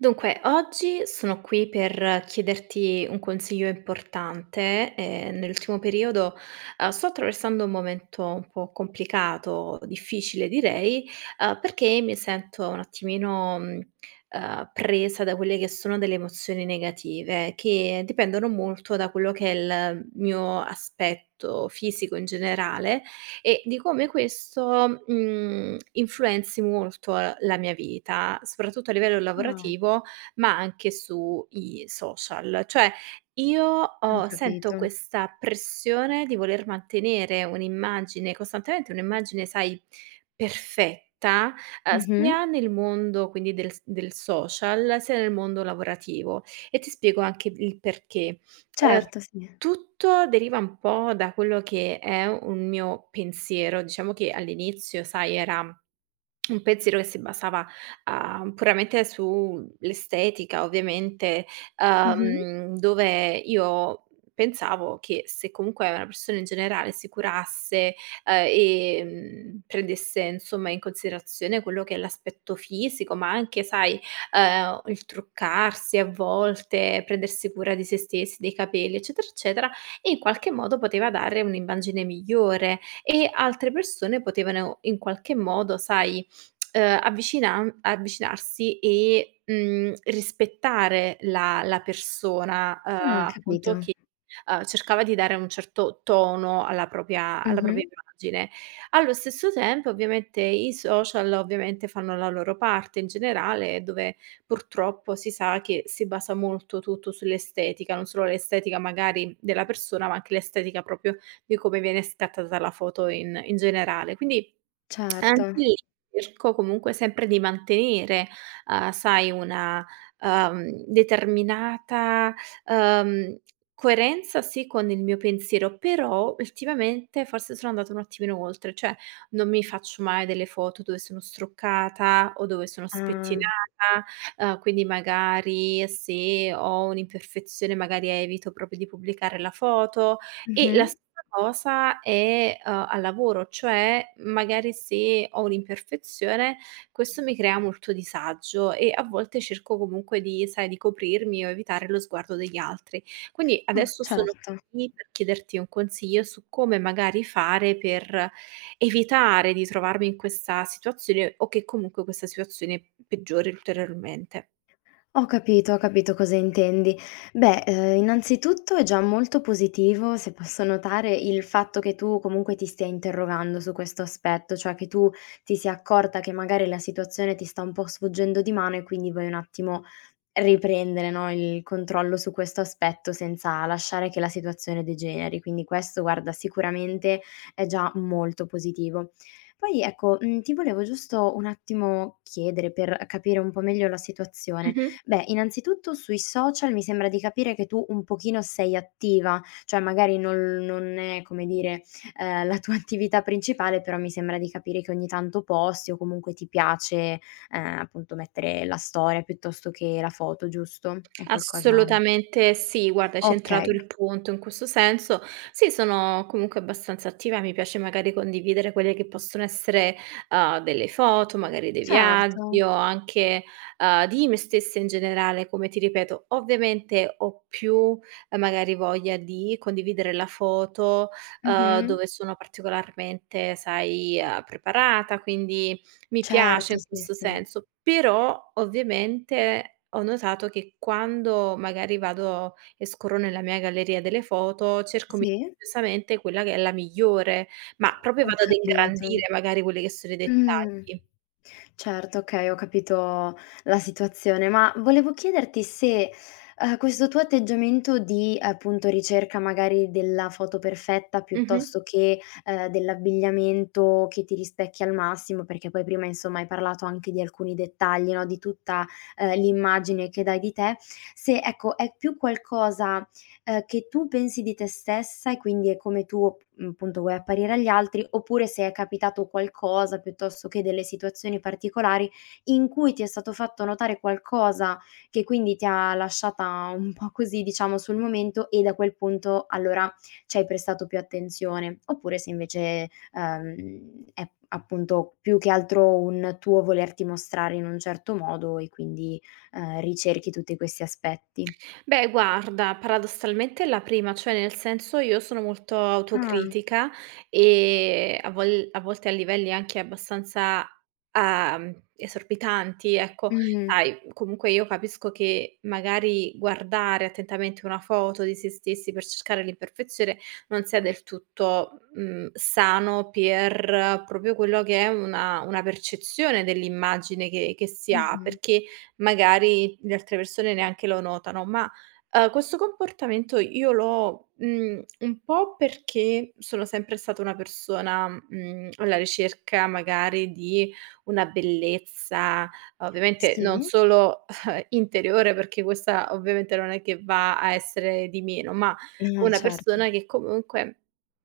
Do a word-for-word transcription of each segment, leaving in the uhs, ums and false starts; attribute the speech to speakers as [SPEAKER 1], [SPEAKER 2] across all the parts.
[SPEAKER 1] Dunque, oggi sono qui per chiederti un consiglio importante. Ehm, nell'ultimo periodo, uhm, sto attraversando un momento un po' complicato, difficile direi, uhm, perché mi sento un attimino, mhmm, ehm, presa da quelle che sono delle emozioni negative, che dipendono molto da quello che è l mio aspetto fisico in generale e di come questo, mhmm, influenzi molto, ehm, la mia vita, soprattutto a livello
[SPEAKER 2] Ah.
[SPEAKER 1] lavorativo, ma anche su i social. Cioè, io
[SPEAKER 2] Ho
[SPEAKER 1] ho sento
[SPEAKER 2] capito.
[SPEAKER 1] questa pressione di voler mantenere un'immagine costantemente, un'immagine, sai, perfetta, ehm,
[SPEAKER 2] Mh-mh.
[SPEAKER 1] sia nel mondo, quindi, del s del social, sia nel mondo lavorativo e ti spiego anche il perché. Uhm,
[SPEAKER 2] Certo, sì.
[SPEAKER 1] tutto deriva un po' da quello che è un mio pensiero, diciamo che all'inizio, sai, era un pensiero che si basava, uhm, puramente su l'estetica, ovviamente,
[SPEAKER 2] Mh-mh.
[SPEAKER 1] uhm, dove io pensavo che se comunque una persona in generale si curasse, uhm, e, mhmm, prendesse, insomma, in considerazione quello che è l'aspetto fisico, ma anche, sai, uhm, il truccarsi a volte, prendersi cura di sé stess dei capelli, eccetera, eccetera, in qualche modo poteva dare un'immagine migliore e altre persone potevano in qualche modo, sai, uhm, avvicinan avvicinarsi e, mhmm, rispettare la la persona, uhm,
[SPEAKER 2] Ah,
[SPEAKER 1] appunto,
[SPEAKER 2] capito.
[SPEAKER 1] che, uhm, cercava di dare un certo tono alla propia alla propia
[SPEAKER 2] Mh-mh.
[SPEAKER 1] immagine. Allo stesso tempo, ovviamente, i social, ovviamente, fanno la loro parte in generale, dove purtroppo si sa che si basa molto tutto sull'estetica, non solo l'estetica magari della persona, ma anche l'estetica propio di come viene scattata la foto in in generale. Quindi, anche
[SPEAKER 2] Certo.
[SPEAKER 1] lì, erco comunque sempre di mantenere, uhm, sai, una, uhm, determinata, uhm, coerenza, sì, con il mio pensiero, però ultimamente forse sono andata un attimino oltre, cioè non mi faccio mai delle foto dove sono struccata o dove sono
[SPEAKER 2] Ah.
[SPEAKER 1] spettinata, uhm, quindi magari se ho un'imperfezione, magari evito propio di pubblicare la foto e la
[SPEAKER 2] Mh-mh.
[SPEAKER 1] sta cosa è, uhm, al lavoro, cioè, magari, se ho un'imperfezione, questo mi crea molto disagio e a volte cerco comunque di sai, di coprirmi o evitare lo sguardo degli altri. Quindi
[SPEAKER 2] Oh,
[SPEAKER 1] adesso sono
[SPEAKER 2] certo.
[SPEAKER 1] qui per chiederti un consiglio su come magari fare per evitare di trovarmi in questa situazione o che comunque questa situazione peggiori ulteriormente.
[SPEAKER 2] Ho capito, ho capito cosa intendi. Beh, uhm, innanzitutto è già molto positivo, se posso notare, il fatto che tu comunque ti stia interrogando su questo aspetto, cioè che tu ti sia accorta che, magari, la situazione ti sta un po' sfuggendo di mano e quindi vuoi un attimo riprendere, no, il controllo su questo aspetto, senza lasciare che la situazione degeneri. Quindi questo, guarda, sicuramente è già molto positivo. Poi, ecco, mhmm, ti volevo giusto un attimo chiedere, per, uhm, capire un po' meglio la situazione.
[SPEAKER 1] Mh-mh.
[SPEAKER 2] Beh, innanzitutto, sui social mi sembra di capire che tu un pochino sei attiva, cioè magari non non è, come dire, uhm, la tua attività principale, però mi sembra di capire che ogni tanto posti o comunque ti piace, ehm, appunto, mettere la storia, piuttosto che la foto, giusto? È qualcosa
[SPEAKER 1] Assolutamente sì. Guarda, hai centrato
[SPEAKER 2] Okay.
[SPEAKER 1] il punto in questo senso. Sì, sono comunque abbastanza attiva. Mi piace, magari, condividere quelle che possono essere, uhm, delle foto, magari dei viaggi
[SPEAKER 2] Certo.
[SPEAKER 1] o anche, uhm, di me stessa in generale, come ti ripeto. Ovviamente ho più, ehm, magari voglia di condividere la foto, uhm,
[SPEAKER 2] Mh-mh.
[SPEAKER 1] dove sono particolarmente, sai, uhm, preparata, quindi mi piace
[SPEAKER 2] Certo.
[SPEAKER 1] in
[SPEAKER 2] Sì,
[SPEAKER 1] questo
[SPEAKER 2] sì.
[SPEAKER 1] senso. Però, ovviamente, ho notato che quando magari vado e scorro nella mia galleria delle foto, cerco
[SPEAKER 2] Sì.
[SPEAKER 1] misamente quella che è la migliore, ma propio
[SPEAKER 2] Ho
[SPEAKER 1] vado ad
[SPEAKER 2] capito.
[SPEAKER 1] ingrandire, magari, quelli che sono i
[SPEAKER 2] Mh.
[SPEAKER 1] dettagli.
[SPEAKER 2] Certo, okay, ho capito la situazione. Ma volevo chiederti se, uhm, questo tuo atteggiamento di, appunto, ricerca magari della foto perfetta,
[SPEAKER 1] Mh-mh.
[SPEAKER 2] piuttosto che, ehm, dell'abbigliamento che ti rispecchia al massimo, perché poi prima insomma, hai parlato anche di alcuni dettagli no, di tutta, ehm, l'immagine che dai di te; se ecco, è più qualcosa, ehm, che tu pensi di te stessa e quindi è come tuo p mhmm, punto, vuoi apparire agli altri, oppure se è capitato qualcosa, piuttosto che delle situazioni particolari in cui ti è stato fatto notare qualcosa, che quindi ti ha lasciata un po' così, diciamo, sul momento e da quel punto allora ci hai prestato più attenzione. Oppure se invece è uhm, è appunto, più che altro un tuo volerti mostrare in un certo modo e quindi, ehm, ricerchi tutti questi aspetti.
[SPEAKER 1] Beh, guarda, paradossalmente è la prima, cioè nel senso, io sono molto
[SPEAKER 2] Ah.
[SPEAKER 1] autocritica e a vol a volte a livelli anche abbastanza, uhm, esorbitanti, ecco.
[SPEAKER 2] Mh.
[SPEAKER 1] Sai, comunque io capisco che magari guardare attentamente una foto di sé stessi per cercare l'imperfezione non sia del tutto, mhmm, sano per, propio quello che è una una percezione dell'immagine che che si ha,
[SPEAKER 2] Mh-mh.
[SPEAKER 1] perché magari le altre persone neanche lo notano. Ma, uhm, questo comportamento io l'ho, mhmm, un po' perché sono sempre stata una persona, mhmm, alla ricerca magari di una bellezza, ovviamente non
[SPEAKER 2] Sì.
[SPEAKER 1] solo interiore, perché questa ovviamente non è che va a essere di meno, ma
[SPEAKER 2] No,
[SPEAKER 1] una
[SPEAKER 2] cer
[SPEAKER 1] persona che comunque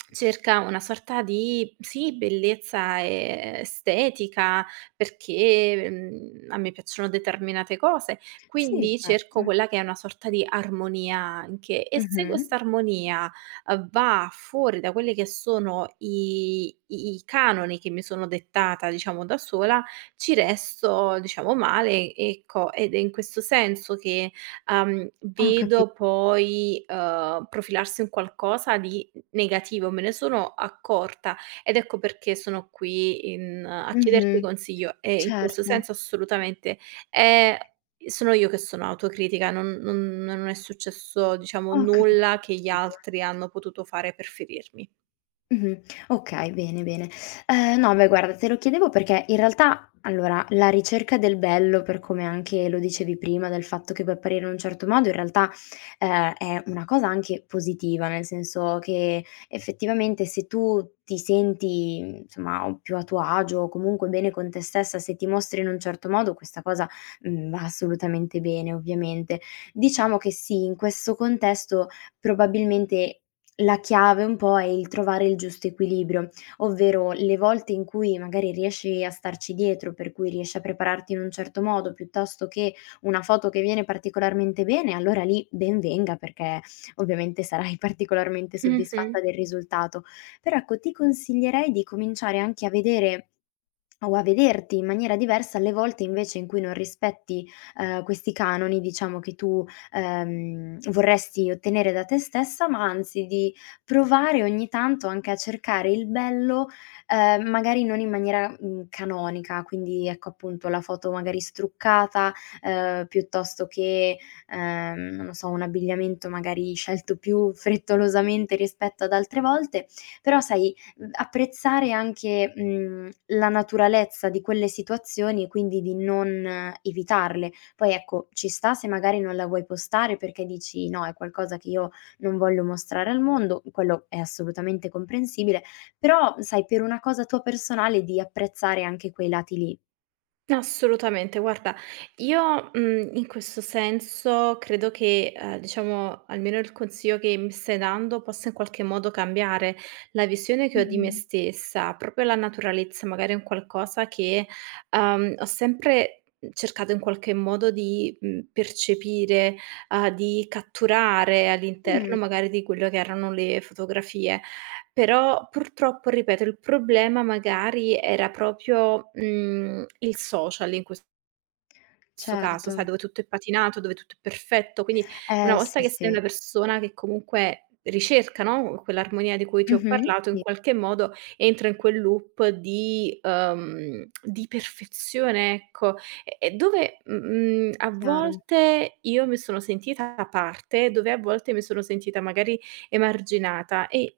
[SPEAKER 1] cerca una sorta di, sì, bellezza estetica, perché, mhmm, a me piacciono determinate cose,
[SPEAKER 2] Sì,
[SPEAKER 1] quindi cerco
[SPEAKER 2] certo.
[SPEAKER 1] quella che è una sorta di armonia, anche. E se questa
[SPEAKER 2] Mh-mh.
[SPEAKER 1] armonia, uhm, va fuori da quelli che sono i i canoni che mi sono dettata, diciamo, da sola, ci resto, diciamo, male, ecco, ed è in questo senso che, uhm,
[SPEAKER 2] Ho capi
[SPEAKER 1] vedo poi, uhm, profilarsi un qualcosa di n negativo. Me ne sono accorta ed ecco perché sono qui in a chiederti
[SPEAKER 2] Mh-mh.
[SPEAKER 1] consiglio e, in questo
[SPEAKER 2] Certo.
[SPEAKER 1] senso, assolutamente, è sono io che sono autocritica, non non non è successo, diciamo,
[SPEAKER 2] Ho
[SPEAKER 1] nulla che gli
[SPEAKER 2] capito.
[SPEAKER 1] altri hanno potuto fare per ferirmi.
[SPEAKER 2] Mh-mh. Okay, bene, bene. Uhm, no beh, guarda, te lo chiedevo perché, in realtà, allora, la ricerca del bello, per come anche lo dicevi prima, del fatto che puoi apparire un certo modo, in realtà, ehm, è una cosa anche positiva, nel senso che effettivamente se tu ti senti, mhmm, somma, uhm, più a tuo agio o comunque bene con te stessa, se ti mostri in un certo modo, questa cosa, mhmm, va assolutamente bene, ovviamente. Diciamo che sì, in questo contesto, probabilmente, la chiave un po' è il trovare il giusto equilibrio, ovvero le volte in cui magari riesci a starci dietro, per cui riesci a prepararti in un certo modo, piuttosto che, una foto che viene particolarmente bene, allora lì ben venga perché ovviamente sarai particolarmente soddisfatta
[SPEAKER 1] Mh-mh.
[SPEAKER 2] del risultato. Però ecco, ti consiglierei di cominciare anche a vedere, o a vederti in maniera diversa, alle volte invece in cui non rispetti, ehm, questi canoni, diciamo che tu, ehm, vorresti ottenere da te stessa, ma anzi di provare, ogni tanto, anche a cercare il bello, ehm, magari non in maniera, mhmm, canonica, quindi ecco, appunto, la foto magari struccata, ehm, piuttosto che, ehm, non lo so, un abbigliamento magari scelto più frettolosamente rispetto ad altre volte, però sai, mhmm, apprezzare anche, mhmm, la naturalezza di quelle situazioni e quindi di non evitarle. Poi ecco, ci sta, se magari non la vuoi postare perché dici: "No, è qualcosa che io non voglio mostrare al mondo", quello è assolutamente comprensibile. Però sai, per una cosa tua personale di apprezzare anche quei lati lì.
[SPEAKER 1] Assolutamente. Guarda io, mhmm, in questo senso credo che, ehm, diciamo almeno il consiglio che mi stai dando possa in qualche modo cambiare, la visione che ho di me
[SPEAKER 2] Mh-mh.
[SPEAKER 1] stessa, proprio la naturalezza, magari è un qualcosa che, ehm, ho sempre, mhmm, cercato in qualche modo di, mhmm, percepire, uhm, di catturare,
[SPEAKER 2] Mh.
[SPEAKER 1] all'interno magari di quello che erano le fotografie. Però, purtroppo ripeto, il problema magari era propio, mhmm, il social in ques sto caso, sai
[SPEAKER 2] Certo.
[SPEAKER 1] dove tutto è patinato, dove tutto è perfetto. Quindi una
[SPEAKER 2] Eh,
[SPEAKER 1] volta
[SPEAKER 2] sì,
[SPEAKER 1] che sei
[SPEAKER 2] sì.
[SPEAKER 1] una persona che comunque ricerca, no, quell'armonia di cui ti ho
[SPEAKER 2] Mh-mh,
[SPEAKER 1] parlato, in
[SPEAKER 2] sì.
[SPEAKER 1] qualche modo entra in quel loop di uhm, di perfezione ecco. E e dove, mh mhmm, a
[SPEAKER 2] Chiaro.
[SPEAKER 1] volte io mi sono sentita da parte, dove a volte mi sono sentita magari emarginata e,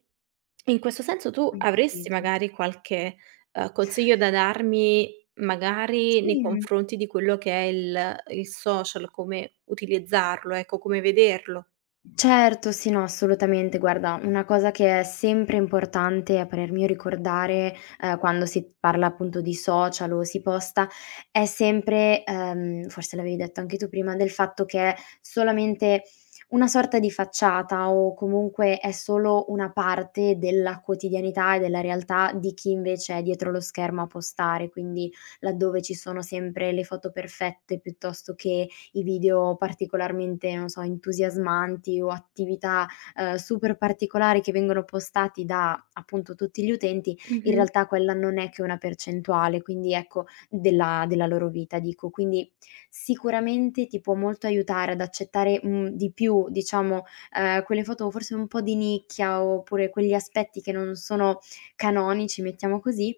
[SPEAKER 1] in questo senso, tu
[SPEAKER 2] Ho
[SPEAKER 1] avresti
[SPEAKER 2] capito.
[SPEAKER 1] magari qualche, ehm, consiglio da darmi, magari nei
[SPEAKER 2] Sì, mh.
[SPEAKER 1] confronti di quello che è il il social, come utilizzarlo, ecco come vederlo?
[SPEAKER 2] Certo, sì, no, assolutamente, guarda, una cosa che è sempre importante, a parer mio ricordare, uhm, quando si parla appunto di social o si posta, è sempre, ehm forse l'avevi detto anche tu prima del fatto che solamente una sorta di facciata o comunque è solo una parte della quotidianità e della realtà di chi invece è dietro lo schermo a postare. Quindi, laddove ci sono sempre le foto perfette piuttosto che i video particolarmente, non so, entusiasmanti o attività, uhm, super particolari che vengono postati da, appunto, tutti gli utenti, in
[SPEAKER 1] Mh-mh.
[SPEAKER 2] realtà quella non è che una percentuale, quindi ecco della della loro vita, dico. Quindi sicuramente ti può molto aiutare ad accettare, mhmm, di più, diciamo, ehm, quelle foto forse un po' di nicchia oppure quegli aspetti che non sono canonici, mettiamo così,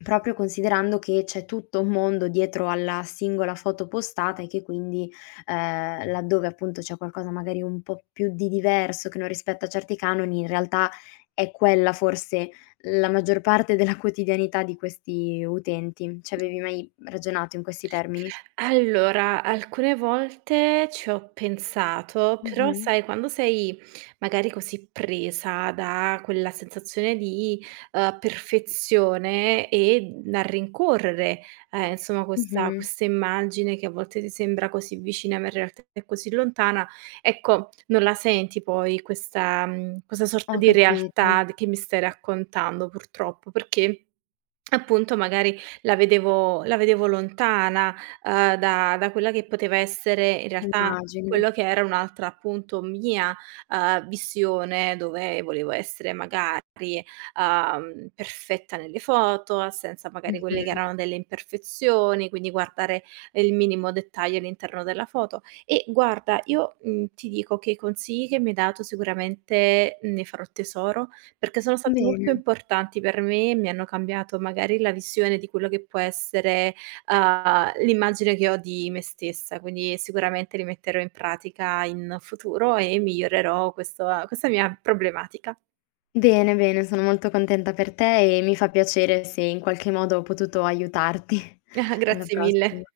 [SPEAKER 2] propio considerando, che c'è tutto un mondo dietro alla singola foto postata e che quindi, ehm, laddove appunto c'è qualcosa magari un po' più di diverso che non rispetta certi canoni, in realtà è quella forse la maggior parte della quotidianità di questi utenti. C'avevi mai ragionato in questi termini?
[SPEAKER 1] Allora, alcune volte ci ho pensato, però
[SPEAKER 2] Mh-mh.
[SPEAKER 1] sai quando sei magari così presa da quella sensazione di, ehm, perfezione e, mhmm, a rincorrere, ehm, insomma, questa
[SPEAKER 2] Mh-mh.
[SPEAKER 1] questa immagine che a volte ti sembra così vicina ma in realtà è così lontana, ecco non la senti poi questa, mhmm questa sorta
[SPEAKER 2] Ho
[SPEAKER 1] di
[SPEAKER 2] capito.
[SPEAKER 1] realtà d che mi stai raccontando, purtroppo; perché, appunto, magari la vedevo la vedevo lontana, ehm, da da quella che poteva essere in realtà
[SPEAKER 2] Immagino.
[SPEAKER 1] quello che era un'altra, appunto, mia, ehm, vissione dove volevo essere magari, uhm, perfetta nelle foto, senza magari quelle che
[SPEAKER 2] Mh-mh.
[SPEAKER 1] erano delle imperfezioni, quindi guardare il minimo dettaglio all'interno della foto. E guarda io, mhmm, ti dico che i consigli che mi hai dato sicuramente ne farò tesoro, perché sono stati molto
[SPEAKER 2] Bene.
[SPEAKER 1] importanti per me e mi hanno cambiato magari la visione di quello che può essere, uhm, l'immagine che ho di me stessa, quindi sicuramente li metterò in pratica in futuro e migliorerò questo ehm, questa mia problematica.
[SPEAKER 2] Bene, bene, sono molto contenta per te e mi fa piacere se in qualche modo ho potuto aiutarti. Alla
[SPEAKER 1] grazie mille.
[SPEAKER 2] prossima.